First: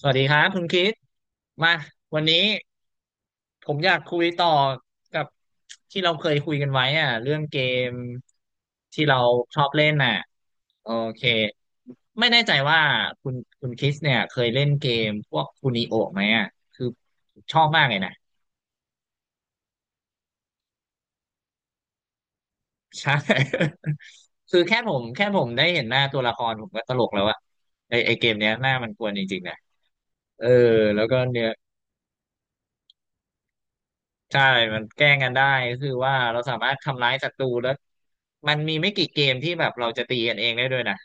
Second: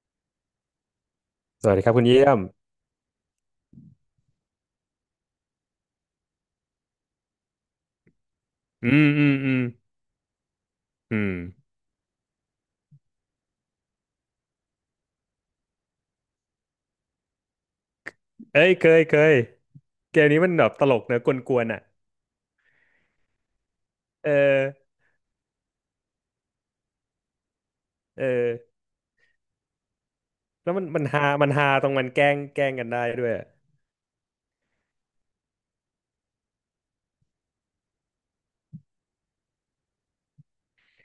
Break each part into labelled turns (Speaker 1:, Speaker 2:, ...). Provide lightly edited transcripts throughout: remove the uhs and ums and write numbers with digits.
Speaker 1: สวัสดีครับคุณคิด
Speaker 2: ส
Speaker 1: มา
Speaker 2: วัสดีครับคุณ
Speaker 1: วั
Speaker 2: เยี่
Speaker 1: น
Speaker 2: ย
Speaker 1: นี้
Speaker 2: ม
Speaker 1: ผมอยากคุยต่อกับที่เราเคยคุยกันไว้อ่ะเรื่องเกม
Speaker 2: อื
Speaker 1: ที่
Speaker 2: ม
Speaker 1: เรา
Speaker 2: อืมอื
Speaker 1: ช
Speaker 2: ม
Speaker 1: อบเล่นน่ะโอ
Speaker 2: อื
Speaker 1: เค
Speaker 2: ม
Speaker 1: ไม่แน่ใจว่าคุณคุณคิสเนี่ยเคยเล่นเกมพวกคูนิโอไหมอ่ะคือชอบมากเลยนะ
Speaker 2: เอ้ยเคยเกมนี้มันแบบตลกเนอะกวนๆอ่ะ
Speaker 1: ใช่
Speaker 2: เอ
Speaker 1: คือแค่
Speaker 2: อ
Speaker 1: ผมแค่ผมได้เห็นหน้าตัวละครผมก็ตลกแล้วอะไอ
Speaker 2: เอ
Speaker 1: เกมเนี้
Speaker 2: อ
Speaker 1: ยหน้ามันกวนจริงๆนะเออ
Speaker 2: แล้วมัน
Speaker 1: แล้
Speaker 2: มัน
Speaker 1: วก็
Speaker 2: ฮา
Speaker 1: เนื้อ
Speaker 2: มันฮาตรงมันแกล้งกันได้ด้วยอะ
Speaker 1: ใช่มันแกล้งกันได้ก็คือว่าเราสามารถทำร้ายศัตรูแล้วมันมีไม่กี่เกมที่แบบเราจะตีกันเองได้ด้วยนะ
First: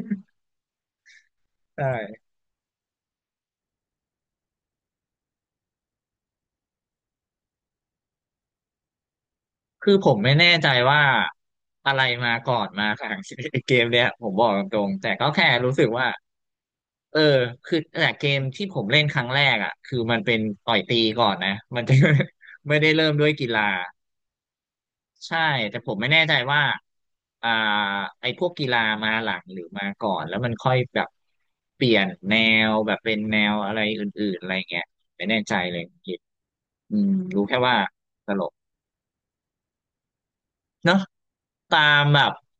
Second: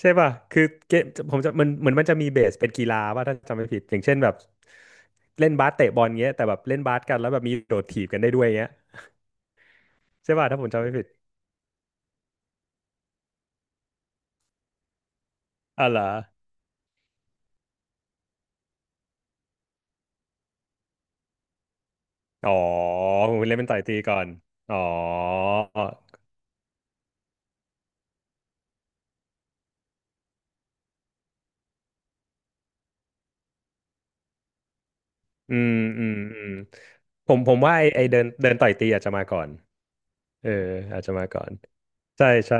Speaker 2: ใช่ป่ะคือเกมผมจะมันเหมือนมันจะ
Speaker 1: ใช่
Speaker 2: มีเบสเป็นกีฬาว่าถ้าจำไม่ผิดอย่างเช่นแบบเล่นบาสเตะบอลเงี้ยแต่แบบเล่นบาสกันแล้วแบบมีโดดถีบกันได้ด้วยเงี้ย
Speaker 1: คือผม
Speaker 2: ใช่
Speaker 1: ไม่
Speaker 2: ป่ะ
Speaker 1: แน่
Speaker 2: ถ้าผ
Speaker 1: ใจ
Speaker 2: มจำไม่
Speaker 1: ว่า
Speaker 2: ผิด
Speaker 1: อะไรมาก่อนมาหลัง เกมเนี่ยผมบอกตรงๆแต่ก็แค่รู้
Speaker 2: อ๋
Speaker 1: สึ
Speaker 2: อ
Speaker 1: ก
Speaker 2: เหรอ
Speaker 1: ว่าเออคือแต่เกมที่ผมเล่นครั้งแรกอ่ะคือมันเป็นต่อยตีก่อนนะมันจะ
Speaker 2: อ๋อ
Speaker 1: ไม่ได้เริ่มด้ว
Speaker 2: ผ
Speaker 1: ย
Speaker 2: ม
Speaker 1: กี
Speaker 2: เล่น
Speaker 1: ฬา
Speaker 2: เป็นต่อยตีก่อนอ๋อ
Speaker 1: ใช่แต่ผมไม่แน่ใจว่าอ่าไอ้พวกกีฬามาหลังหรือมาก่อนแล้วมันค่อยแบบเปลี่ยนแนวแบบเป็นแนวอะไรอื่นๆอะไรเงี้ยไม่แน่
Speaker 2: อื
Speaker 1: ใจ
Speaker 2: ม
Speaker 1: เลยคณ
Speaker 2: อืม
Speaker 1: กิด
Speaker 2: อืม
Speaker 1: อืม
Speaker 2: ผม
Speaker 1: รู้
Speaker 2: ผ
Speaker 1: แค่
Speaker 2: มว่า
Speaker 1: ว่า
Speaker 2: ไอไอเดิน
Speaker 1: ตล
Speaker 2: เดิ
Speaker 1: ก
Speaker 2: นต่อยตีอาจจะมาก่อนเออ
Speaker 1: เนาะ
Speaker 2: อาจจะมาก่อน
Speaker 1: ตามแบ
Speaker 2: ใช่
Speaker 1: บ
Speaker 2: ใช่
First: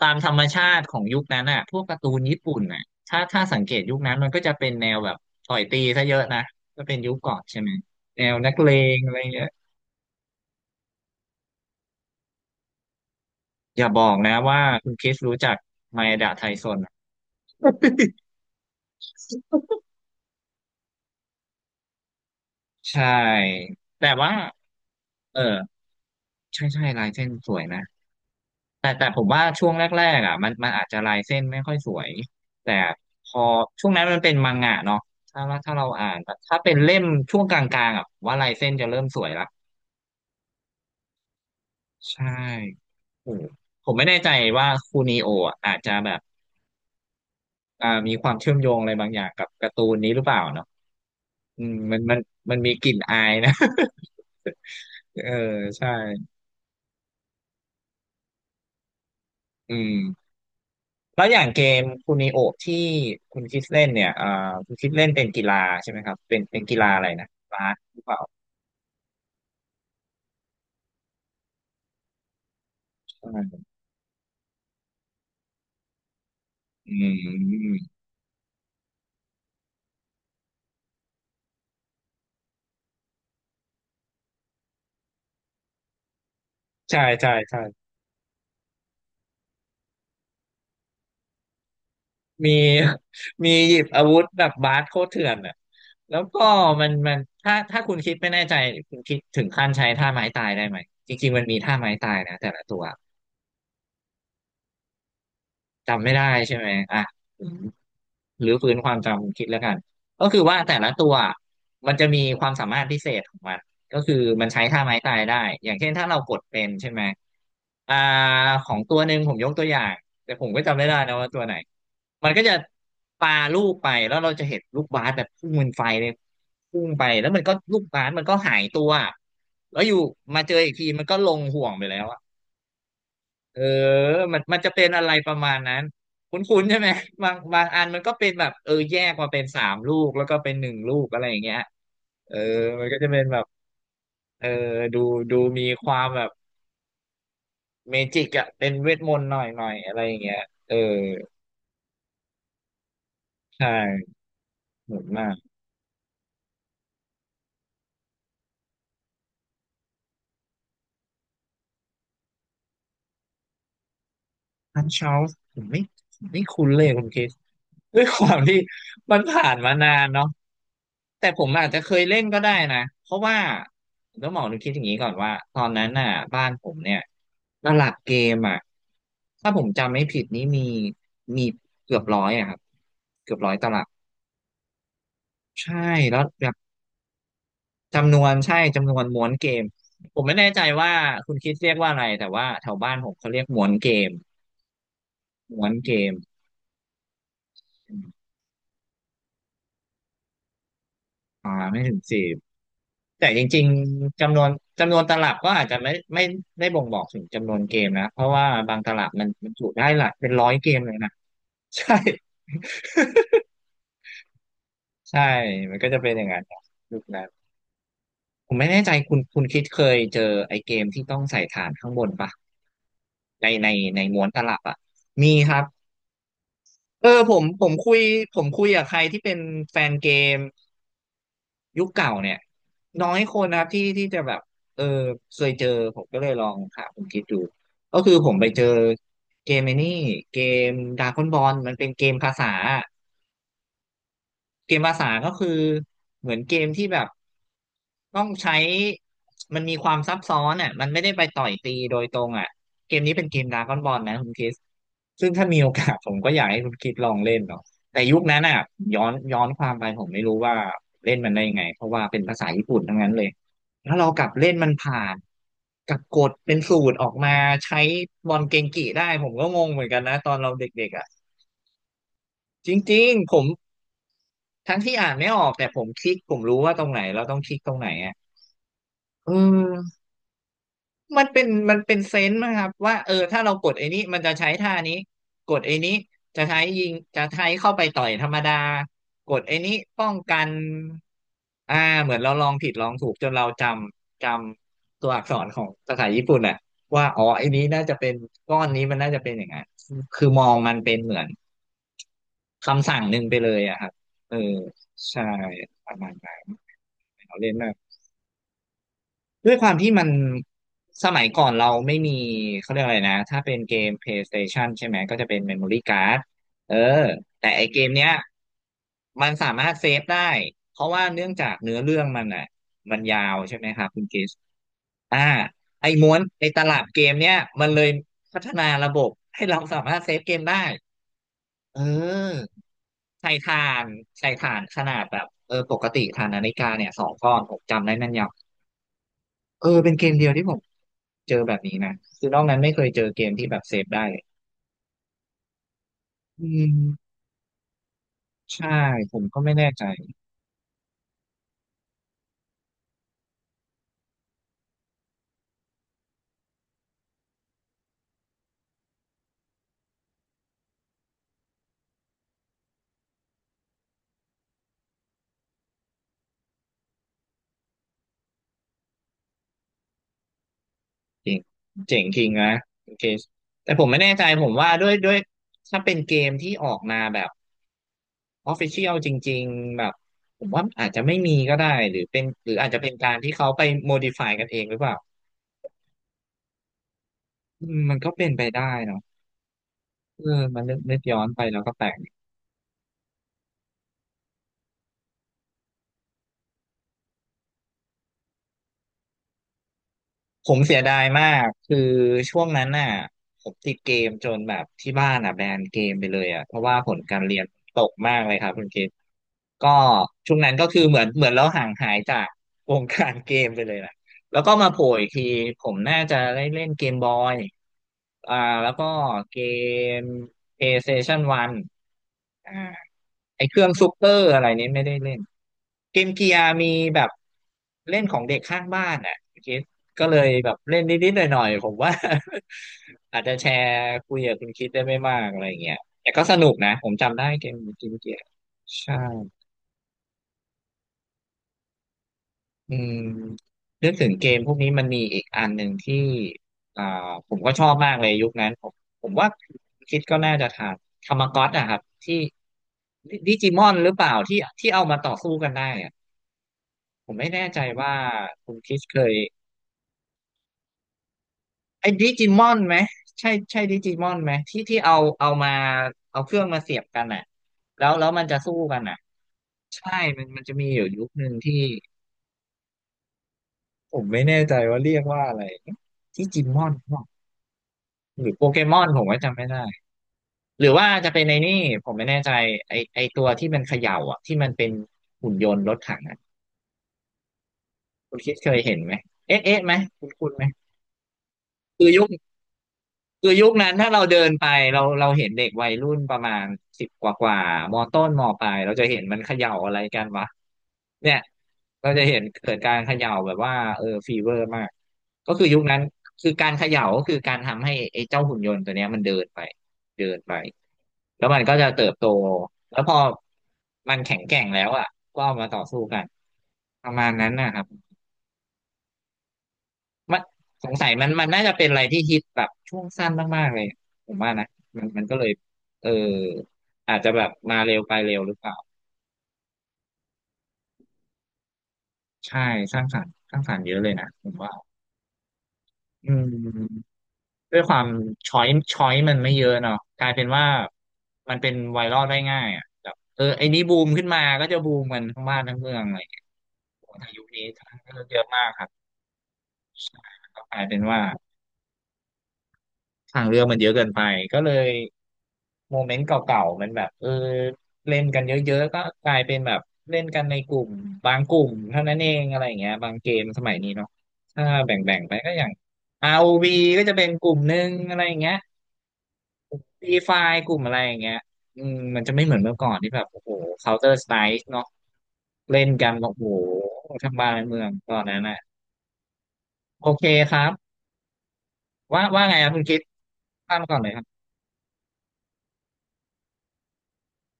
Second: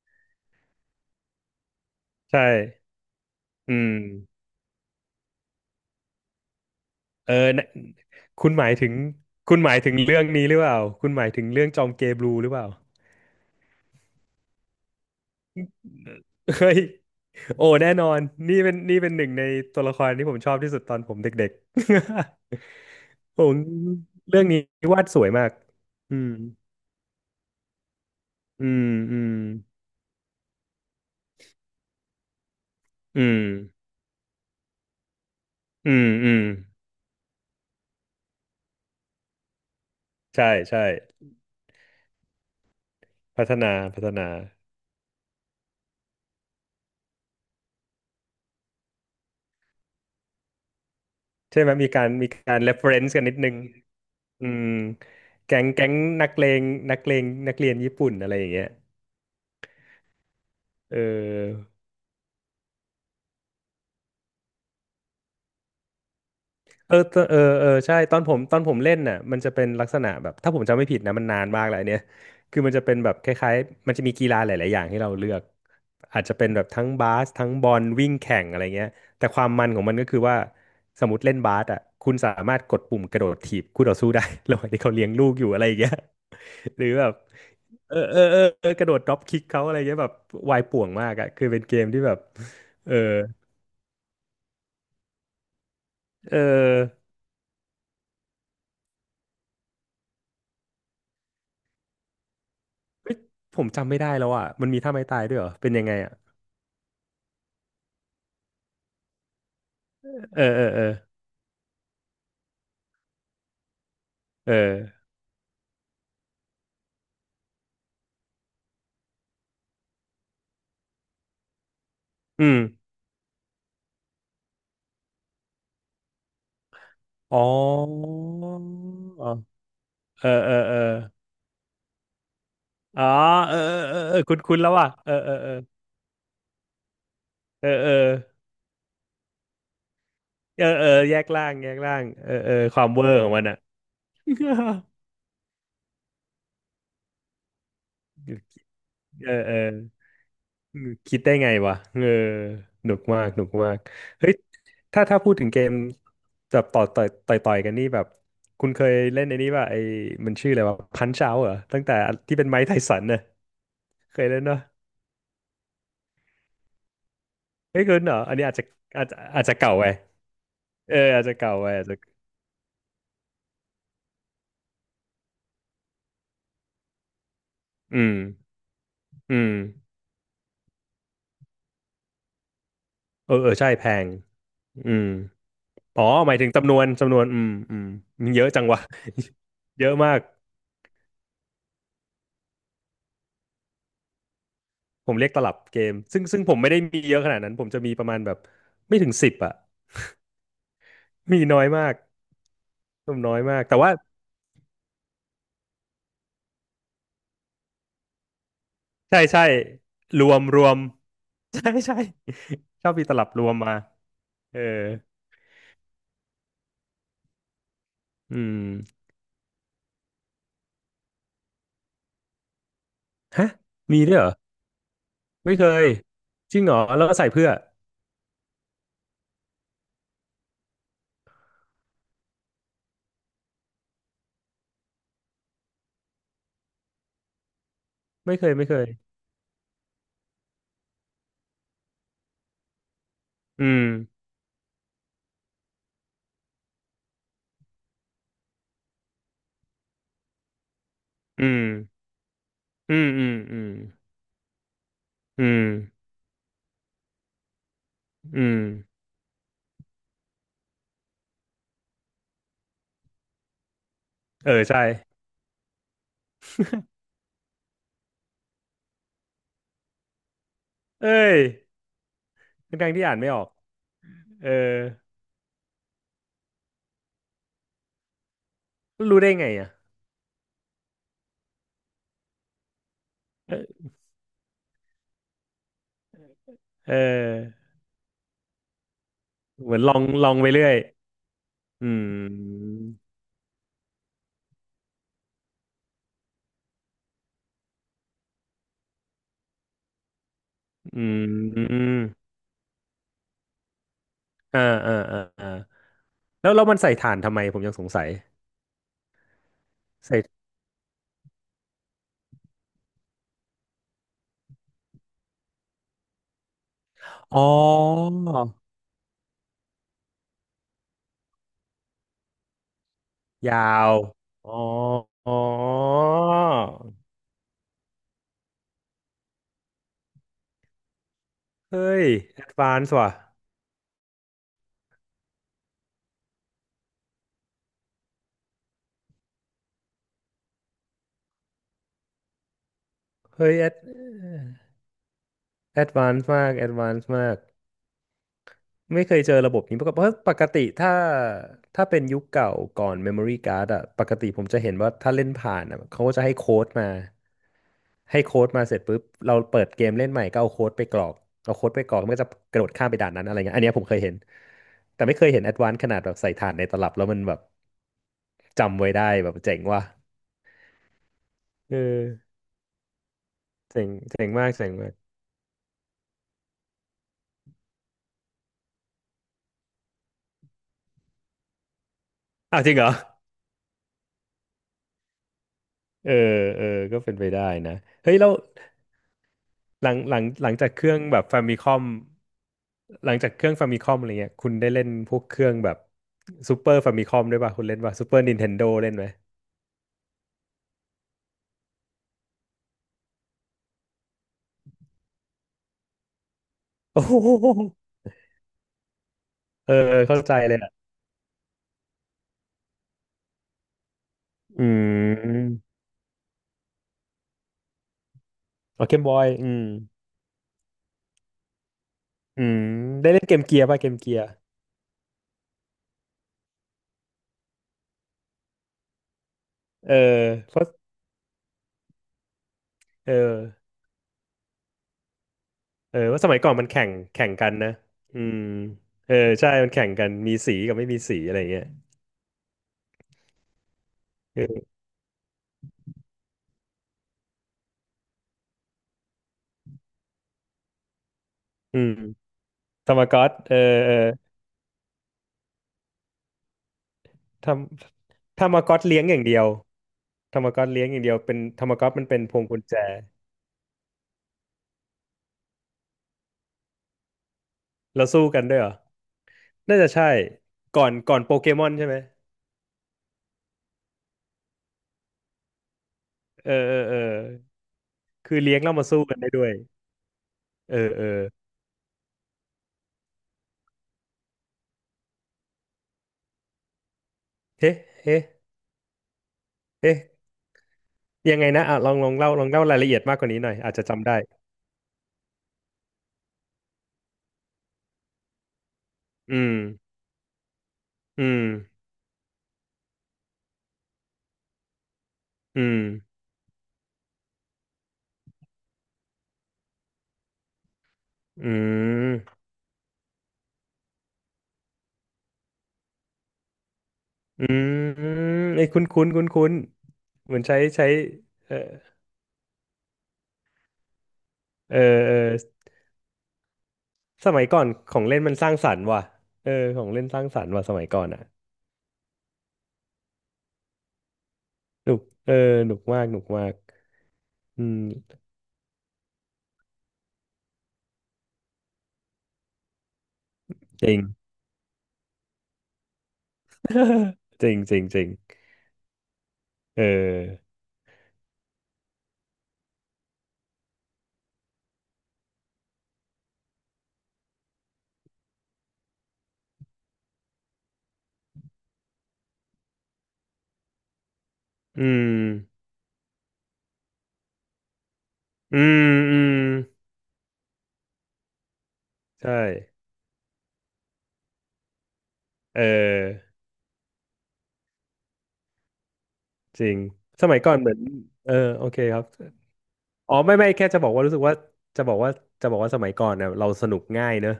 Speaker 1: ตามธรรมชาติของยุคนั้นอะพวกการ์ตูนญี่
Speaker 2: ใช่
Speaker 1: ปุ่นอะถ้าสังเก
Speaker 2: อื
Speaker 1: ต
Speaker 2: ม
Speaker 1: ยุคนั้นมันก็จะเป็นแนวแบบต่อยตีซะเยอะนะก็เป็นยุค
Speaker 2: เอ
Speaker 1: ก่
Speaker 2: อ
Speaker 1: อนใช่
Speaker 2: น่ะ
Speaker 1: ไหมแนว
Speaker 2: คุ
Speaker 1: นั
Speaker 2: ณ
Speaker 1: ก
Speaker 2: ห
Speaker 1: เล
Speaker 2: มายถึง
Speaker 1: งอะไรเงี้ย
Speaker 2: คุณหมายถึงเรื่องนี้หรือเปล่าคุณหมายถึงเรื่องจอมเกย์บลูหรือเปล่า
Speaker 1: อย่าบอกนะว่าคุณคริสรู้จักไมดะไทซ
Speaker 2: เฮ้
Speaker 1: อน
Speaker 2: ย
Speaker 1: อะ
Speaker 2: โอ้แน่นอนนี่เป็นหนึ่งในตัวละครที่ผมชอบที่สุดตอนผมเด็ก
Speaker 1: ใช่
Speaker 2: ๆ ผม
Speaker 1: แต่ว่า
Speaker 2: เรื่องนี้วาดสวย
Speaker 1: เอ
Speaker 2: มาก
Speaker 1: อ
Speaker 2: อืม
Speaker 1: ใช่ใช่ลายเส้นสวยนะ
Speaker 2: อื
Speaker 1: แต่
Speaker 2: ม
Speaker 1: แต่
Speaker 2: อื
Speaker 1: ผม
Speaker 2: ม
Speaker 1: ว่าช่วงแรกๆอ่ะมันอาจจะลายเส้นไม่ค่อยสวยแต่
Speaker 2: อื
Speaker 1: พ
Speaker 2: ม
Speaker 1: อช่วงนั้นมันเป็นมังงะเนาะถ้าว่าถ้าเรา
Speaker 2: อืม
Speaker 1: อ่าน
Speaker 2: อื
Speaker 1: แต่
Speaker 2: ม
Speaker 1: ถ้าเป็นเล่มช่วงกลางๆอ่ะผมว่าลายเส้นจะเริ่มสวยละ
Speaker 2: ใช่ใช่
Speaker 1: ใช่โอ้
Speaker 2: พัฒนา
Speaker 1: ผม
Speaker 2: พั
Speaker 1: ไม่
Speaker 2: ฒ
Speaker 1: แน่
Speaker 2: นา
Speaker 1: ใจว่าคูนิโออะอาจจะแบบมีความเชื่อมโยงอะไรบางอย่างกับการ์ตูนนี้หรือเปล่าเนาะ
Speaker 2: ใช่
Speaker 1: อื
Speaker 2: ไหม
Speaker 1: ม
Speaker 2: มี
Speaker 1: มัน
Speaker 2: การ
Speaker 1: มัน
Speaker 2: มีกา
Speaker 1: มัน
Speaker 2: ร
Speaker 1: มีกลิ่น
Speaker 2: reference
Speaker 1: อา
Speaker 2: กัน
Speaker 1: ย
Speaker 2: นิดนึ
Speaker 1: นะ
Speaker 2: งอืม
Speaker 1: เออ
Speaker 2: แก๊งแก๊
Speaker 1: ใช่
Speaker 2: งนักเลงนักเรียนญี่ปุ่นอะไรอย่างเงี้ย
Speaker 1: อืม
Speaker 2: เ
Speaker 1: แล้วอย่างเก
Speaker 2: ออ
Speaker 1: มคูนิโอที่คุณคิดเล่นเนี่ยเอ่อคุณคิดเล่นเป็นกีฬาใช่ไหมครับเป็นเป็นกีฬา
Speaker 2: เออ
Speaker 1: อะไร
Speaker 2: ต
Speaker 1: นะ
Speaker 2: เออเอ
Speaker 1: บา
Speaker 2: อ
Speaker 1: ส
Speaker 2: ใช่
Speaker 1: หรือเป
Speaker 2: ตอ
Speaker 1: ล่า
Speaker 2: นผมตอนผมเล่นน่ะมันจะเป็นลักษณะแบบถ้าผมจำไม่ผิดนะมันนานมากแล้วอันเนี่ยคือมันจะเป็นแบบ
Speaker 1: อื
Speaker 2: คล้าย
Speaker 1: ม
Speaker 2: ๆมันจะมีกีฬาหลายๆอย่างให้เราเลือกอาจจะเป็นแบบทั้ง
Speaker 1: อื
Speaker 2: บาสทั้งบอล
Speaker 1: ม
Speaker 2: วิ่งแข่งอะไรเงี้ยแต่ความมันของมันก็คือว่าสมมติเล่นบาสอ่ะคุณสามารถกดปุ่มกระโดดถีบคู่ต่อสู้ได้ ระหว่างที่เขาเลี้ยงลูกอยู่อะไรอย่างเงี้ย หรือ
Speaker 1: ใช่
Speaker 2: แบบ
Speaker 1: ใช่ใช่
Speaker 2: เออกระโดดดรอปคิกเขาอะไรเงี้ยแบบวายป่วงมากอะคือเป็นเกมที่แบบ
Speaker 1: มี
Speaker 2: เออ
Speaker 1: มีหยิบอาวุธแบบบาสโคตรเถื่อนอ่ะแล้ว
Speaker 2: เ
Speaker 1: ก็มัน
Speaker 2: ออ
Speaker 1: มันถ้าคุณคิดไม่แน่ใจคุณคิดถึงขั้นใช้ท่าไม้ตายได้ไหมจริงๆมันมีท่าไม้ตายนะแต่ละตัว
Speaker 2: ผมจำไม่ได้แล้วอะมันมีท่าไม้ตายด้วยเหรอเป็นยังไง
Speaker 1: จำไม่
Speaker 2: อะ
Speaker 1: ได้ใช่ไหมอ่ะ หรือฟื้นความจำคิดแล้วกันก็คื
Speaker 2: เอ
Speaker 1: อ
Speaker 2: อ
Speaker 1: ว่า
Speaker 2: เออ
Speaker 1: แต่
Speaker 2: เออ
Speaker 1: ละตัวมันจะมีความสามารถพิเศษของมันก็คือมัน
Speaker 2: เ
Speaker 1: ใช้ท่าไม้
Speaker 2: ออ
Speaker 1: ตายได้อย่างเช่นถ้าเรากดเป็นใช่ไหมอ่าของตัวหนึ่งผมยกตัวอย่างแต่ผมก็จำไม่ได้นะว่าตัวไหนมันก็
Speaker 2: อื
Speaker 1: จะ
Speaker 2: ม
Speaker 1: ปาลูกไปแล้วเราจะเห็นลูกบาสแบบพุ่งเป็นไฟเลยพุ่งไปแล้วมั
Speaker 2: อ๋อ
Speaker 1: นก็ลูกบาสมันก็หายตัวแล้วอยู่
Speaker 2: เอ
Speaker 1: มา
Speaker 2: อเอ
Speaker 1: เจอ
Speaker 2: อ
Speaker 1: อี
Speaker 2: เอ
Speaker 1: ก
Speaker 2: อ
Speaker 1: ทีมันก็ลงห่วงไปแล้ว
Speaker 2: อ๋อเอ
Speaker 1: เอ
Speaker 2: อ
Speaker 1: อ
Speaker 2: เออเออเออ
Speaker 1: มั
Speaker 2: คุ้
Speaker 1: น
Speaker 2: น
Speaker 1: มั
Speaker 2: คุ้น
Speaker 1: น
Speaker 2: แล้
Speaker 1: จะ
Speaker 2: ว
Speaker 1: เป็
Speaker 2: ว่ะ
Speaker 1: นอะ
Speaker 2: เอ
Speaker 1: ไร
Speaker 2: อ
Speaker 1: ป
Speaker 2: เออ
Speaker 1: ระ
Speaker 2: เอ
Speaker 1: มา
Speaker 2: อ
Speaker 1: ณนั้นคุ้นๆใช่ไหม บางบา
Speaker 2: เอ
Speaker 1: ง
Speaker 2: อ
Speaker 1: อัน
Speaker 2: เออ
Speaker 1: มันก็เป็นแบบเออแยกมาเป็นสามลูกแล้วก็เป็น
Speaker 2: เอ
Speaker 1: ห
Speaker 2: อ
Speaker 1: นึ่ง
Speaker 2: เออ
Speaker 1: ลูก
Speaker 2: แย
Speaker 1: อะไร
Speaker 2: ก
Speaker 1: อย่าง
Speaker 2: ล่าง
Speaker 1: เงี้ย
Speaker 2: เอ
Speaker 1: เอ
Speaker 2: อ
Speaker 1: อ
Speaker 2: เออค
Speaker 1: มั
Speaker 2: วา
Speaker 1: น
Speaker 2: ม
Speaker 1: ก็
Speaker 2: เวอ
Speaker 1: จะ
Speaker 2: ร์
Speaker 1: เป็น
Speaker 2: ของ
Speaker 1: แบ
Speaker 2: มั
Speaker 1: บ
Speaker 2: นอะ
Speaker 1: เออดูดูมีความแบบเมจิกอะ เป็นเวทมนต์
Speaker 2: เอ
Speaker 1: หน่อ
Speaker 2: อ
Speaker 1: ย
Speaker 2: เอ
Speaker 1: หน่อ
Speaker 2: อ
Speaker 1: ยอะไรอย่างเงี้ยเออ
Speaker 2: คิดได้ไงวะเออหนุกมาก
Speaker 1: ใช่
Speaker 2: เฮ้ย
Speaker 1: เหมือ
Speaker 2: ถ้า
Speaker 1: น
Speaker 2: ถ้า
Speaker 1: มา
Speaker 2: พูด
Speaker 1: ก
Speaker 2: ถึงเกมแบบต่อต่อยกันนี่แบบคุณเคยเล่นในนี้ป่ะไอ้มันชื่ออะไรวะพันช์เอาเหรอตั้งแต่ที่เป็นไมค์ไทสันน่ะเคยเล่นเนาะ
Speaker 1: ทันชาร์ลส์ผมไม่ไม่คุ้นเลยคุณคริส
Speaker 2: เฮ้ยคุณ
Speaker 1: ด้วย
Speaker 2: เหรอ
Speaker 1: ค
Speaker 2: อั
Speaker 1: วา
Speaker 2: น
Speaker 1: ม
Speaker 2: นี้อาจ
Speaker 1: ที่
Speaker 2: จะอาจจะ
Speaker 1: มัน
Speaker 2: อาจ
Speaker 1: ผ่า
Speaker 2: จะ
Speaker 1: น
Speaker 2: เก่า
Speaker 1: มา
Speaker 2: ไป
Speaker 1: นานเนาะ
Speaker 2: เอออาจ
Speaker 1: แต่
Speaker 2: จะ
Speaker 1: ผม
Speaker 2: เก่าไป
Speaker 1: อาจจะ
Speaker 2: อาจ
Speaker 1: เค
Speaker 2: จะ
Speaker 1: ยเล่นก็ได้นะเพราะว่าต้องหมอกหนูคิดอย่างนี้ก่อนว่าตอนนั้นน่ะบ้านผมเนี่ยตลับ
Speaker 2: อืม
Speaker 1: เกมอ่ะ
Speaker 2: อืม
Speaker 1: ถ้าผมจำไม่ผิดนี้มีเกือบร้อยอะครับ
Speaker 2: เอ
Speaker 1: เกื
Speaker 2: อ
Speaker 1: อบ
Speaker 2: เอ
Speaker 1: ร้อ
Speaker 2: อ
Speaker 1: ยต
Speaker 2: ใช่
Speaker 1: ลั
Speaker 2: แพ
Speaker 1: บ
Speaker 2: งอืม
Speaker 1: ใช่
Speaker 2: อ๋อ
Speaker 1: แล้ว
Speaker 2: หมาย
Speaker 1: แบ
Speaker 2: ถึง
Speaker 1: บ
Speaker 2: จำนวนอืมอืม
Speaker 1: จำนว
Speaker 2: มัน
Speaker 1: น
Speaker 2: เยอะ
Speaker 1: ใช่
Speaker 2: จังวะ
Speaker 1: จำนวนม้วนเกม
Speaker 2: เยอะมา
Speaker 1: ผ
Speaker 2: ก
Speaker 1: มไม่แน่ใจว่าคุณคิดเรียกว่าอะไรแต่ว่าแถวบ้านผมเขาเรียกม้วนเกม
Speaker 2: ผมเรียกตลับ
Speaker 1: ม้วน
Speaker 2: เก
Speaker 1: เก
Speaker 2: ม
Speaker 1: ม
Speaker 2: ซึ่งผมไม่ได้มีเยอะขนาดนั้นผมจะมีประมาณแบบไม่ถึงสิบอะมี
Speaker 1: อ่า
Speaker 2: น้อย
Speaker 1: ไม่
Speaker 2: มา
Speaker 1: ถึ
Speaker 2: ก
Speaker 1: งสิ
Speaker 2: ผม
Speaker 1: แต่
Speaker 2: น้อ
Speaker 1: จ
Speaker 2: ยมา
Speaker 1: ริ
Speaker 2: ก
Speaker 1: ง
Speaker 2: แต่ว่า
Speaker 1: ๆจำนวนตลับก็อาจจะไม่บ่งบอกถึงจำนวนเกมนะเพราะว่าบางตลับ
Speaker 2: ใช่
Speaker 1: มัน
Speaker 2: ใช่
Speaker 1: มันจุได้หลัก
Speaker 2: ร
Speaker 1: เป็น
Speaker 2: วม
Speaker 1: ร้อยเกมเลยนะ
Speaker 2: ใช่
Speaker 1: ใช่
Speaker 2: ใช่ชอบมีตลับรวมมาเออ
Speaker 1: ใช่มันก็จะเป็นอย่างนั้นนะยุคนั้น
Speaker 2: อื
Speaker 1: ผม
Speaker 2: ม
Speaker 1: ไม่แน่ใจคุณคิดเคยเจอไอ้เกมที่ต้องใส่ฐานข้างบนปะใน
Speaker 2: ฮะ
Speaker 1: ใน
Speaker 2: มีด้วย
Speaker 1: ม้
Speaker 2: เห
Speaker 1: ว
Speaker 2: ร
Speaker 1: น
Speaker 2: อ
Speaker 1: ตลับอ่ะมีค
Speaker 2: ไม่
Speaker 1: รับ
Speaker 2: เคยจริงเหรอแล้
Speaker 1: เอ
Speaker 2: ว
Speaker 1: อ
Speaker 2: ใส่
Speaker 1: ผม
Speaker 2: เพื่อ
Speaker 1: ผมคุยผมคุยกับใครที่เป็นแฟนเกม ยุคเก่าเนี่ยน้อยคนนะครับที่จะแบบเออเคยเจอผมก็เลยลองหาผมคิดดูก็คือผม
Speaker 2: ไม่
Speaker 1: ไป
Speaker 2: เคย
Speaker 1: เจอ
Speaker 2: ไม่เคย
Speaker 1: เกมไอ้นี่เกมดราก้อนบอลมันเป็นเกมภาษา
Speaker 2: อืม
Speaker 1: เกมภาษาก็คือเหมือนเกมที่แบบ ต้องใช้มันมีความซับซ้อนอ่ะมันไม่ได้ไป
Speaker 2: อื
Speaker 1: ต่อย
Speaker 2: ม
Speaker 1: ตีโดยตรงอ่ะเก
Speaker 2: อื
Speaker 1: ม
Speaker 2: ม
Speaker 1: นี้
Speaker 2: อื
Speaker 1: เป็น
Speaker 2: ม
Speaker 1: เกมด
Speaker 2: อื
Speaker 1: รา
Speaker 2: ม
Speaker 1: ก้อนบอลนะคุณคริสซึ่ง
Speaker 2: อื
Speaker 1: ถ้ามี
Speaker 2: ม
Speaker 1: โอกาสผมก็อยากให้คุณคริสลองเล่นเนาะแต่ยุคนั้น
Speaker 2: อื
Speaker 1: อ่ะ
Speaker 2: ม
Speaker 1: ย้อนความไปผมไม่รู้ว่าเล่นมันได้ยังไงเพราะว่าเป็นภาษาญี่ปุ่นทั้งนั้นเลยแล้วเรากลับ
Speaker 2: เอ
Speaker 1: เล่
Speaker 2: อ
Speaker 1: นมัน
Speaker 2: ใช่
Speaker 1: ผ่านกลับกดเป็นสูตรออกมาใช้บอลเกงกิได้ผมก็งงเหมือนกันนะตอนเราเด็กๆอ่ะ
Speaker 2: เอ้ย
Speaker 1: จ
Speaker 2: ทนกงร
Speaker 1: ริ
Speaker 2: ที่
Speaker 1: ง
Speaker 2: อ่านไม่
Speaker 1: ๆผ
Speaker 2: ออ
Speaker 1: ม
Speaker 2: กเออ
Speaker 1: ทั้งที่อ่านไม่ออกแต่ผมคลิกผมรู้ว่าตรงไหนเราต้องคลิกตรงไหนอ่ะ
Speaker 2: รู้
Speaker 1: เอ
Speaker 2: ได้ไงอ่ะ
Speaker 1: อ มันเป็นเซนส์นะครับว่าเออถ้าเรา
Speaker 2: เอ
Speaker 1: กด
Speaker 2: อ
Speaker 1: ไอ้นี้มันจะใช้ท่านี้กดไอ้นี้จะใช้ยิง
Speaker 2: เอ
Speaker 1: จะ
Speaker 2: อ
Speaker 1: ใช้เข้าไปต่อยธรรมดากดไอ้
Speaker 2: เห
Speaker 1: นี้
Speaker 2: มือนลอง
Speaker 1: ป้อง
Speaker 2: ลอ
Speaker 1: กั
Speaker 2: งไป
Speaker 1: น
Speaker 2: เรื่อย
Speaker 1: อ่า
Speaker 2: อื
Speaker 1: เหมือนเราลองผิด
Speaker 2: ม
Speaker 1: ลองถูกจนเราจำตัวอักษรของภาษาญี่ปุ่นอ่ะว่าอ๋อไอ้นี้น่าจะเป็นก้อนนี้มันน่าจะเป็นอย่างนั้นคือมองมันเป็น
Speaker 2: อื
Speaker 1: เหมือน
Speaker 2: ม
Speaker 1: คำสั่งหนึ่งไปเลยอะครับเออ
Speaker 2: อ่าอ่าอ่า
Speaker 1: ใช่
Speaker 2: อ่า
Speaker 1: ประมาณนั้น
Speaker 2: แล้วแล้วมันใส่ถ่านทำ
Speaker 1: เรา
Speaker 2: ไม
Speaker 1: เล่น
Speaker 2: ผม
Speaker 1: มา
Speaker 2: ยั
Speaker 1: ก
Speaker 2: งสงสัย
Speaker 1: ด้วยความที่มัน
Speaker 2: ใส่
Speaker 1: สมัยก่อนเราไม่มีเขาเรียกอะไรนะถ้าเป็นเกม PlayStation ใช่ไหมก็จะเป็น Memory Card เออ
Speaker 2: อ๋อ
Speaker 1: แต่ไอเกมเนี้ยมันสามารถเซฟได้เพราะว่าเนื่องจากเนื้อเรื่องมันอ่ะมันยาว
Speaker 2: ย
Speaker 1: ใช่ไหม
Speaker 2: า
Speaker 1: ครับ
Speaker 2: ว
Speaker 1: คุณเกส
Speaker 2: อ๋อ
Speaker 1: อ่า
Speaker 2: อ๋
Speaker 1: ไอ
Speaker 2: อ
Speaker 1: ม้วนไอตลับเกมเนี้ยมันเลยพัฒนาระบบให้เราสามารถเซฟเกมได้เ
Speaker 2: เฮ้ยแอ
Speaker 1: ออ
Speaker 2: ดวานซ์ว่ะ
Speaker 1: ใส่ถ่านใส่ถ่านขนาดแบบเออปกติถ่านนาฬิกาเนี่ยสองก้อนผมจำได้แม่นย เออเป็นเกมเดียวที่ผมเจอแบบนี้นะคือนอกนั้นไม่เคยเจอเกมที่
Speaker 2: เฮ้ย
Speaker 1: แบบ
Speaker 2: แอ
Speaker 1: เซ
Speaker 2: ด
Speaker 1: ฟได้เลย
Speaker 2: แอดวานซ์
Speaker 1: อื
Speaker 2: มากแอดวานซ์
Speaker 1: ม
Speaker 2: มาก
Speaker 1: ใช่
Speaker 2: ไม่
Speaker 1: ผ
Speaker 2: เคย
Speaker 1: ม
Speaker 2: เจอ
Speaker 1: ก็
Speaker 2: ระ
Speaker 1: ไม่
Speaker 2: บบ
Speaker 1: แน่
Speaker 2: นี้
Speaker 1: ใจ
Speaker 2: มาก่อนเพราะปกติถ้าถ้าเป็นยุคเก่าก่อน Memory Card อะปกติผมจะเห็นว่าถ้าเล่นผ่านอะเขาก็จะให้โค้ดมาเสร็จปุ๊บเราเปิดเกมเล่นใหม่ก็เอาโค้ดไปกรอกเอาโค้ดไปกรอกมันก็จะกระโดดข้ามไปด่านนั้นอะไรเงี้ยอันเนี้ยผมเคยเห็นแต่ไม่เคยเห็นแอดวานซ์ขนาดแบบใส่ฐานในตลับแล้วมันแบบจำไว้ได้แบบเจ๋งว่ะ
Speaker 1: จริง
Speaker 2: เอ
Speaker 1: เจ๋งจริง
Speaker 2: อ
Speaker 1: นะโอเคแต่ผ
Speaker 2: เจ๋
Speaker 1: ม
Speaker 2: ง
Speaker 1: ไม่แน่ใจผม
Speaker 2: เจ๋
Speaker 1: ว่า
Speaker 2: ง
Speaker 1: ด้
Speaker 2: มา
Speaker 1: ว
Speaker 2: ก
Speaker 1: ยด้วยถ้าเป็นเกมที่ออกมาแบบออฟฟิเชียลจริงๆแบบผมว่าอาจจะไม่มีก็ได้หรือเป็นหรือ
Speaker 2: อ้าว
Speaker 1: อา
Speaker 2: จ
Speaker 1: จ
Speaker 2: ริง
Speaker 1: จะ
Speaker 2: เหร
Speaker 1: เป็
Speaker 2: อ
Speaker 1: นการที่เขาไปโมดิฟายกันเองหรือเปล่า
Speaker 2: เออเออก็เป็นไปได้
Speaker 1: อื
Speaker 2: นะ
Speaker 1: มมันก็
Speaker 2: เฮ้ย
Speaker 1: เป็
Speaker 2: แล้
Speaker 1: น
Speaker 2: ว
Speaker 1: ไปได้เนาะ
Speaker 2: หลังหลั
Speaker 1: เอ
Speaker 2: ง
Speaker 1: อ
Speaker 2: หลัง
Speaker 1: มัน
Speaker 2: จาก
Speaker 1: นึก
Speaker 2: เครื่
Speaker 1: นึ
Speaker 2: อง
Speaker 1: กย้
Speaker 2: แบ
Speaker 1: อ
Speaker 2: บ
Speaker 1: นไป
Speaker 2: ฟามิ
Speaker 1: แล้ว
Speaker 2: ค
Speaker 1: ก็
Speaker 2: อ
Speaker 1: แป
Speaker 2: ม
Speaker 1: ลก
Speaker 2: หลังจากเครื่องฟามิคอมอะไรเงี้ยคุณได้เล่นพวกเครื่องแบบซูเปอร์ฟามิคอมด้วยป่ะคุณเล่นป่ะซูเปอร์นินเทนโดเล่นไหม
Speaker 1: ผมเสียดายมากคือช่วงนั้นน่ะผมติดเกมจนแบบที่บ้านอ่ะแบนเกมไปเลยอ่ะเพราะว่าผล
Speaker 2: โอ้
Speaker 1: การเรียน
Speaker 2: โห
Speaker 1: ตกมากเลยครับคุณเกศก็
Speaker 2: เออเข้า
Speaker 1: ช่
Speaker 2: ใจ
Speaker 1: วงนั้
Speaker 2: เล
Speaker 1: น
Speaker 2: ย
Speaker 1: ก็คือ
Speaker 2: อ่ะ
Speaker 1: เหมือนเราห่างหายจากวงการเกมไปเลยนะแล้วก็
Speaker 2: อื
Speaker 1: มาโผล่อีกที
Speaker 2: ม
Speaker 1: ผมน่าจะได้เล่นเกมบอยอ่าแล้ว
Speaker 2: อ๋
Speaker 1: ก็
Speaker 2: อเกมบอย
Speaker 1: เก
Speaker 2: อืม
Speaker 1: ม PlayStation 1
Speaker 2: อืมได้เล่นเกม
Speaker 1: ไอ้เค
Speaker 2: เกีย
Speaker 1: รื่
Speaker 2: ร์
Speaker 1: อง
Speaker 2: ป่ะเก
Speaker 1: ซู
Speaker 2: ม
Speaker 1: เปอ
Speaker 2: เกียร์
Speaker 1: ร์อะไรนี้ไม่ได้เล่นเกมเกียร์มีแบบเล่นของเด็กข้างบ้านอ่ะคิด
Speaker 2: เออ
Speaker 1: ก็เลยแบ
Speaker 2: เพ
Speaker 1: บ
Speaker 2: ราะ
Speaker 1: เล่นนิดๆหน่อยๆผมว่า
Speaker 2: เอ
Speaker 1: อาจจะ
Speaker 2: อ
Speaker 1: แชร์คุยกับคุณคิดได้ไม่มากอะไรเงี้ย
Speaker 2: เออ
Speaker 1: แต่
Speaker 2: ว่า
Speaker 1: ก็
Speaker 2: ส
Speaker 1: ส
Speaker 2: มัย
Speaker 1: นุ
Speaker 2: ก่อ
Speaker 1: ก
Speaker 2: นมัน
Speaker 1: นะ
Speaker 2: แข่
Speaker 1: ผ
Speaker 2: ง
Speaker 1: มจำได้
Speaker 2: แข่ง
Speaker 1: เก
Speaker 2: กัน
Speaker 1: ม
Speaker 2: นะ
Speaker 1: เกมเกีย
Speaker 2: อื
Speaker 1: ร์
Speaker 2: ม
Speaker 1: ใช่
Speaker 2: เออใช่มันแข่งกันมีสีกับไม่มีสีอะไรเงี้ย
Speaker 1: อืมนึกถึงเกมพวก
Speaker 2: เออ
Speaker 1: นี้มันมีอีกอันหนึ่งที่อ่าผมก็ชอบมากเลยยุคนั้นผมผมว่าคิดก็น่าจะทันรามากอตอะครั
Speaker 2: อื
Speaker 1: บ
Speaker 2: ม
Speaker 1: ที่
Speaker 2: ทามากอต
Speaker 1: ดิจิ
Speaker 2: เออ
Speaker 1: มอนห
Speaker 2: เอ
Speaker 1: รือ
Speaker 2: อ
Speaker 1: เปล่าที่ที่เอามาต่อสู้กันได้ ผมไม่แน่
Speaker 2: ท
Speaker 1: ใจว่า
Speaker 2: ำทา
Speaker 1: คุณ
Speaker 2: มา
Speaker 1: ค
Speaker 2: ก
Speaker 1: ริ
Speaker 2: อต
Speaker 1: สเค
Speaker 2: เลี้ยงอ
Speaker 1: ย
Speaker 2: ย่างเดียว ธรรมก๊อตเลี้ยงอย่างเดียวเป็นธรรมก๊
Speaker 1: ไอ้
Speaker 2: อตมั
Speaker 1: ดิ
Speaker 2: นเป็น
Speaker 1: จิ
Speaker 2: พ
Speaker 1: ม
Speaker 2: วง
Speaker 1: อ
Speaker 2: กุ
Speaker 1: น
Speaker 2: ญ
Speaker 1: ไหม
Speaker 2: แจ
Speaker 1: ใช่ใช่ดิจิมอนไหมที่ที่เอามาเอาเครื่องมาเสียบกันอ่ะแล้ว
Speaker 2: เรา
Speaker 1: แล้ว
Speaker 2: สู้
Speaker 1: มันจะ
Speaker 2: กัน
Speaker 1: สู้
Speaker 2: ด้วยเหรอ
Speaker 1: กันอ่ะ
Speaker 2: น่าจะ
Speaker 1: ใช่
Speaker 2: ใช่
Speaker 1: มันมันจะมีอ
Speaker 2: ก่อ
Speaker 1: ยู่
Speaker 2: น
Speaker 1: ยุค
Speaker 2: ก่อ
Speaker 1: ห
Speaker 2: น
Speaker 1: นึ่
Speaker 2: โป
Speaker 1: ง
Speaker 2: เก
Speaker 1: ที่
Speaker 2: มอนใช่ไหม
Speaker 1: ผมไม่แน่ใจว่าเรียกว่าอะไรดิจิ
Speaker 2: เออ
Speaker 1: มอน
Speaker 2: เออ
Speaker 1: เป
Speaker 2: เออ
Speaker 1: ล่หรือ
Speaker 2: คือ
Speaker 1: โป
Speaker 2: เลี้
Speaker 1: เก
Speaker 2: ยงแล้ว
Speaker 1: มอ
Speaker 2: มา
Speaker 1: นผ
Speaker 2: สู้
Speaker 1: ม
Speaker 2: กั
Speaker 1: ก็
Speaker 2: นได้
Speaker 1: จำ
Speaker 2: ด้
Speaker 1: ไม่
Speaker 2: วย
Speaker 1: ได้หรือ
Speaker 2: เออ
Speaker 1: ว่า
Speaker 2: เออ
Speaker 1: จะเป็นในนี่ผมไม่แน่ใจไอตัวที่มันเขย่าอ่ะที่มันเป็นหุ่นยนต์รถถังอ่ะ
Speaker 2: เฮ้
Speaker 1: คุ
Speaker 2: เฮ้
Speaker 1: ณคิดเคยเห็นไหมเอ๊ะไหม
Speaker 2: เฮ
Speaker 1: คุณ
Speaker 2: ้
Speaker 1: คุณไหม
Speaker 2: ยังไงนะอ่ะ
Speaker 1: คื
Speaker 2: ล
Speaker 1: อ
Speaker 2: อง
Speaker 1: ยุ
Speaker 2: ล
Speaker 1: ค
Speaker 2: องเล่าลองเล่ารายละเอียดมากก
Speaker 1: คื
Speaker 2: ว่า
Speaker 1: อ
Speaker 2: นี้
Speaker 1: ยุ
Speaker 2: หน่
Speaker 1: ค
Speaker 2: อย
Speaker 1: นั้
Speaker 2: อา
Speaker 1: น
Speaker 2: จจะ
Speaker 1: ถ้าเรา
Speaker 2: จำได้
Speaker 1: เดินไปเราเห็นเด็กวัยรุ่นประมาณสิบกว่ากว่ามอต้นมอปลายเราจะเห็นมันเข
Speaker 2: อื
Speaker 1: ย่า
Speaker 2: ม
Speaker 1: อะไรกันวะเนี่ย
Speaker 2: อืม
Speaker 1: เราจะเห็นเกิดการเขย่าแบบว่าเออฟีเวอร์มากก็คือยุ
Speaker 2: อื
Speaker 1: คนั้
Speaker 2: ม
Speaker 1: นคือการเขย่าก็คือการทำให้ไอ้เจ้าหุ่นยนต์ตัวเนี้ยมันเดินไปเดินไปแล้วมัน
Speaker 2: อื
Speaker 1: ก็จะเติบโต
Speaker 2: ม
Speaker 1: แล้วพอมันแข็งแกร่งแล้วอ่ะก็เอามาต่อสู้กันประมาณนั้น
Speaker 2: อื
Speaker 1: นะครั
Speaker 2: ม
Speaker 1: บ
Speaker 2: ไอ้ยคุ้นคุ้นคุ้นคุ้น
Speaker 1: มัน
Speaker 2: ๆเหมือนใช้
Speaker 1: สง
Speaker 2: ใช้
Speaker 1: สัยมันน่า
Speaker 2: เอ
Speaker 1: จะ
Speaker 2: อ
Speaker 1: เป็นอะไรที่ฮิตแบบช่วงสั้นมากๆเลยผมว่านะ
Speaker 2: เออ
Speaker 1: มัน
Speaker 2: เอ
Speaker 1: ก็
Speaker 2: อ
Speaker 1: เลยเอออาจจะแบ
Speaker 2: ส
Speaker 1: บ
Speaker 2: มัย
Speaker 1: มา
Speaker 2: ก่อน
Speaker 1: เร็วไป
Speaker 2: ของ
Speaker 1: เร็
Speaker 2: เล่
Speaker 1: ว
Speaker 2: น
Speaker 1: ห
Speaker 2: มั
Speaker 1: รื
Speaker 2: น
Speaker 1: อเป
Speaker 2: สร้า
Speaker 1: ล่า
Speaker 2: งสรรค์ว่ะเออของเล่นสร้างสรรค์ว่ะสมัยก่อนอ่ะ
Speaker 1: ใช่สร้างสรรค์สร้างสรรค์เยอะเลยนะผมว่า
Speaker 2: หนุกเออหนุกมาก
Speaker 1: อืมด้วย
Speaker 2: อื
Speaker 1: ค
Speaker 2: ม
Speaker 1: วามช้อยช้อยมันไม่เยอะเนาะกลายเป็นว่ามันเป็นไวรัลได้ง่ายอ่ะแบบเออไอ้นี้บู
Speaker 2: จ
Speaker 1: ม
Speaker 2: ริง
Speaker 1: ขึ้นมาก็จะบูมกันทั้งบ้านทั้งเมืองอะไรอย่างเงี้ยในยุคนี้
Speaker 2: จริง
Speaker 1: ทา
Speaker 2: จ
Speaker 1: ง
Speaker 2: ริงจ
Speaker 1: เลื
Speaker 2: ริ
Speaker 1: อก
Speaker 2: ง
Speaker 1: เยอะมากครับ
Speaker 2: เอ
Speaker 1: ใช่ก็
Speaker 2: อ
Speaker 1: กลายเป็นว่า ทางเลือกมันเยอะเกินไปก็เลยโมเมนต์เก่าๆมันแบบเออเล่นกันเยอะๆก็กลายเป็นแบบเล่นกันในกลุ่มบางกลุ่มเท่านั้นเองอะไรอย่างเงี้ยบางเกมสมัยนี้เนาะถ้าแบ
Speaker 2: อื
Speaker 1: ่งๆไป
Speaker 2: ม
Speaker 1: ก็อย่าง ROV ก็จะเป็นกลุ่มหนึ่งอะไรอย่างเงี้ย
Speaker 2: อือืม
Speaker 1: Free Fire กลุ่มอะไรอย่างเงี้ยอืมมันจะไม่เห
Speaker 2: ใช่
Speaker 1: มือนเมื่อก่อนที่แบบโอ้โห Counter Strike เนาะ
Speaker 2: เอ
Speaker 1: เล่นกันโอ้โห
Speaker 2: อ
Speaker 1: ทั้งบ้านทั้งเมืองตอนนั้นอ่ะ
Speaker 2: จริง
Speaker 1: โอเค
Speaker 2: ส
Speaker 1: ค
Speaker 2: มัย
Speaker 1: รั
Speaker 2: ก่
Speaker 1: บ
Speaker 2: อนเหมือนเออโอเคค
Speaker 1: ว่า
Speaker 2: รั
Speaker 1: ว่า
Speaker 2: บ
Speaker 1: ไงครับคุณคิด
Speaker 2: อ๋อไม่
Speaker 1: ตั้ง
Speaker 2: แค่
Speaker 1: ก่อ
Speaker 2: จะ
Speaker 1: นเล
Speaker 2: บอ
Speaker 1: ย
Speaker 2: ก
Speaker 1: ครั
Speaker 2: ว่า
Speaker 1: บ
Speaker 2: รู้สึกว่าจะบอกว่าจะบอกว่าสมัยก่อนเนี่ยเราสนุกง่ายเนอะ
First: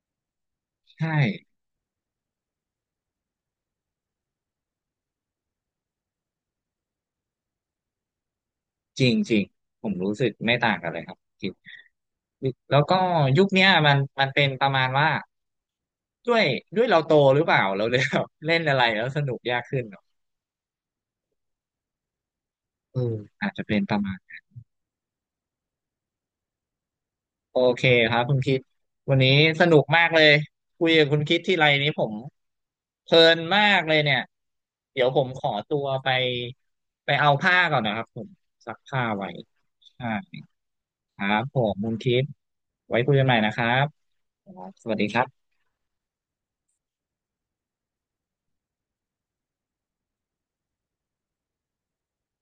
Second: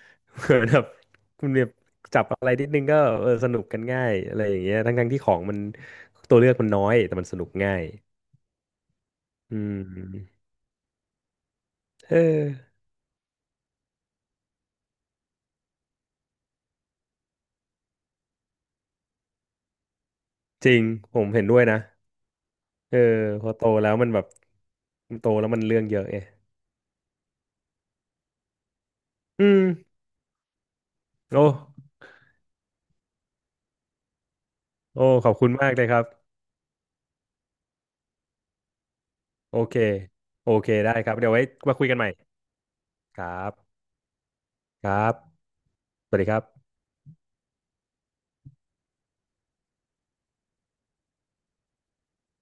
Speaker 2: เหมือนแบบ
Speaker 1: ใช่
Speaker 2: คุณเนี่บจับอะไรนิดนึงก็เออสนุกกันง่ายอะไรอย่างเงี้ยทั้งที่ของมันตัวเลือกมันน้อย แต่มันสนุกง่าย
Speaker 1: จริงจริง
Speaker 2: อื
Speaker 1: ผมรู้สึก
Speaker 2: ม
Speaker 1: ไม่ต่างกันเลยครับจริง
Speaker 2: เออ
Speaker 1: แล้วก็ยุคเนี้ยมันเป็นประมาณว่าด้วยด้วยเราโตหรือเปล่าเราเลยแบบเล่นอะไรแล้วสนุกยากขึ้นเนอะ
Speaker 2: จริง ผมเห็นด้วยนะ เอ
Speaker 1: เอ
Speaker 2: อ
Speaker 1: อ
Speaker 2: พ
Speaker 1: อา
Speaker 2: อ
Speaker 1: จจะ
Speaker 2: โต
Speaker 1: เป็น
Speaker 2: แล้
Speaker 1: ป
Speaker 2: ว
Speaker 1: ระ
Speaker 2: มัน
Speaker 1: มาณ
Speaker 2: แบบมันโตแล้วมันเรื่องเยอะไง
Speaker 1: โอเคครับคุณคิดวันนี้
Speaker 2: อืม
Speaker 1: สนุกมากเลยคุยกับคุณคิด
Speaker 2: โอ้
Speaker 1: ที่ไรนี้ผมเพลินมากเลยเนี่ย
Speaker 2: โอ้
Speaker 1: เดี๋ยวผม
Speaker 2: ขอบ
Speaker 1: ข
Speaker 2: คุ
Speaker 1: อ
Speaker 2: ณมาก
Speaker 1: ตั
Speaker 2: เล
Speaker 1: ว
Speaker 2: ยครับ
Speaker 1: ไปไปเอาผ้าก่อนนะครับผมซักผ้าไว้
Speaker 2: โอเค
Speaker 1: ใช่
Speaker 2: โอเคได้ครับ
Speaker 1: ครั
Speaker 2: เดี๋ยว
Speaker 1: บ
Speaker 2: ไว้
Speaker 1: ผม
Speaker 2: มาคุย
Speaker 1: คุณ
Speaker 2: กันใหม่
Speaker 1: คิดไว้คุย
Speaker 2: ค
Speaker 1: กัน
Speaker 2: รั
Speaker 1: ใหม่นะครั
Speaker 2: บ
Speaker 1: บ
Speaker 2: ค
Speaker 1: ส
Speaker 2: รั
Speaker 1: วัสดี
Speaker 2: บ
Speaker 1: ครับ
Speaker 2: สวัสดีครับ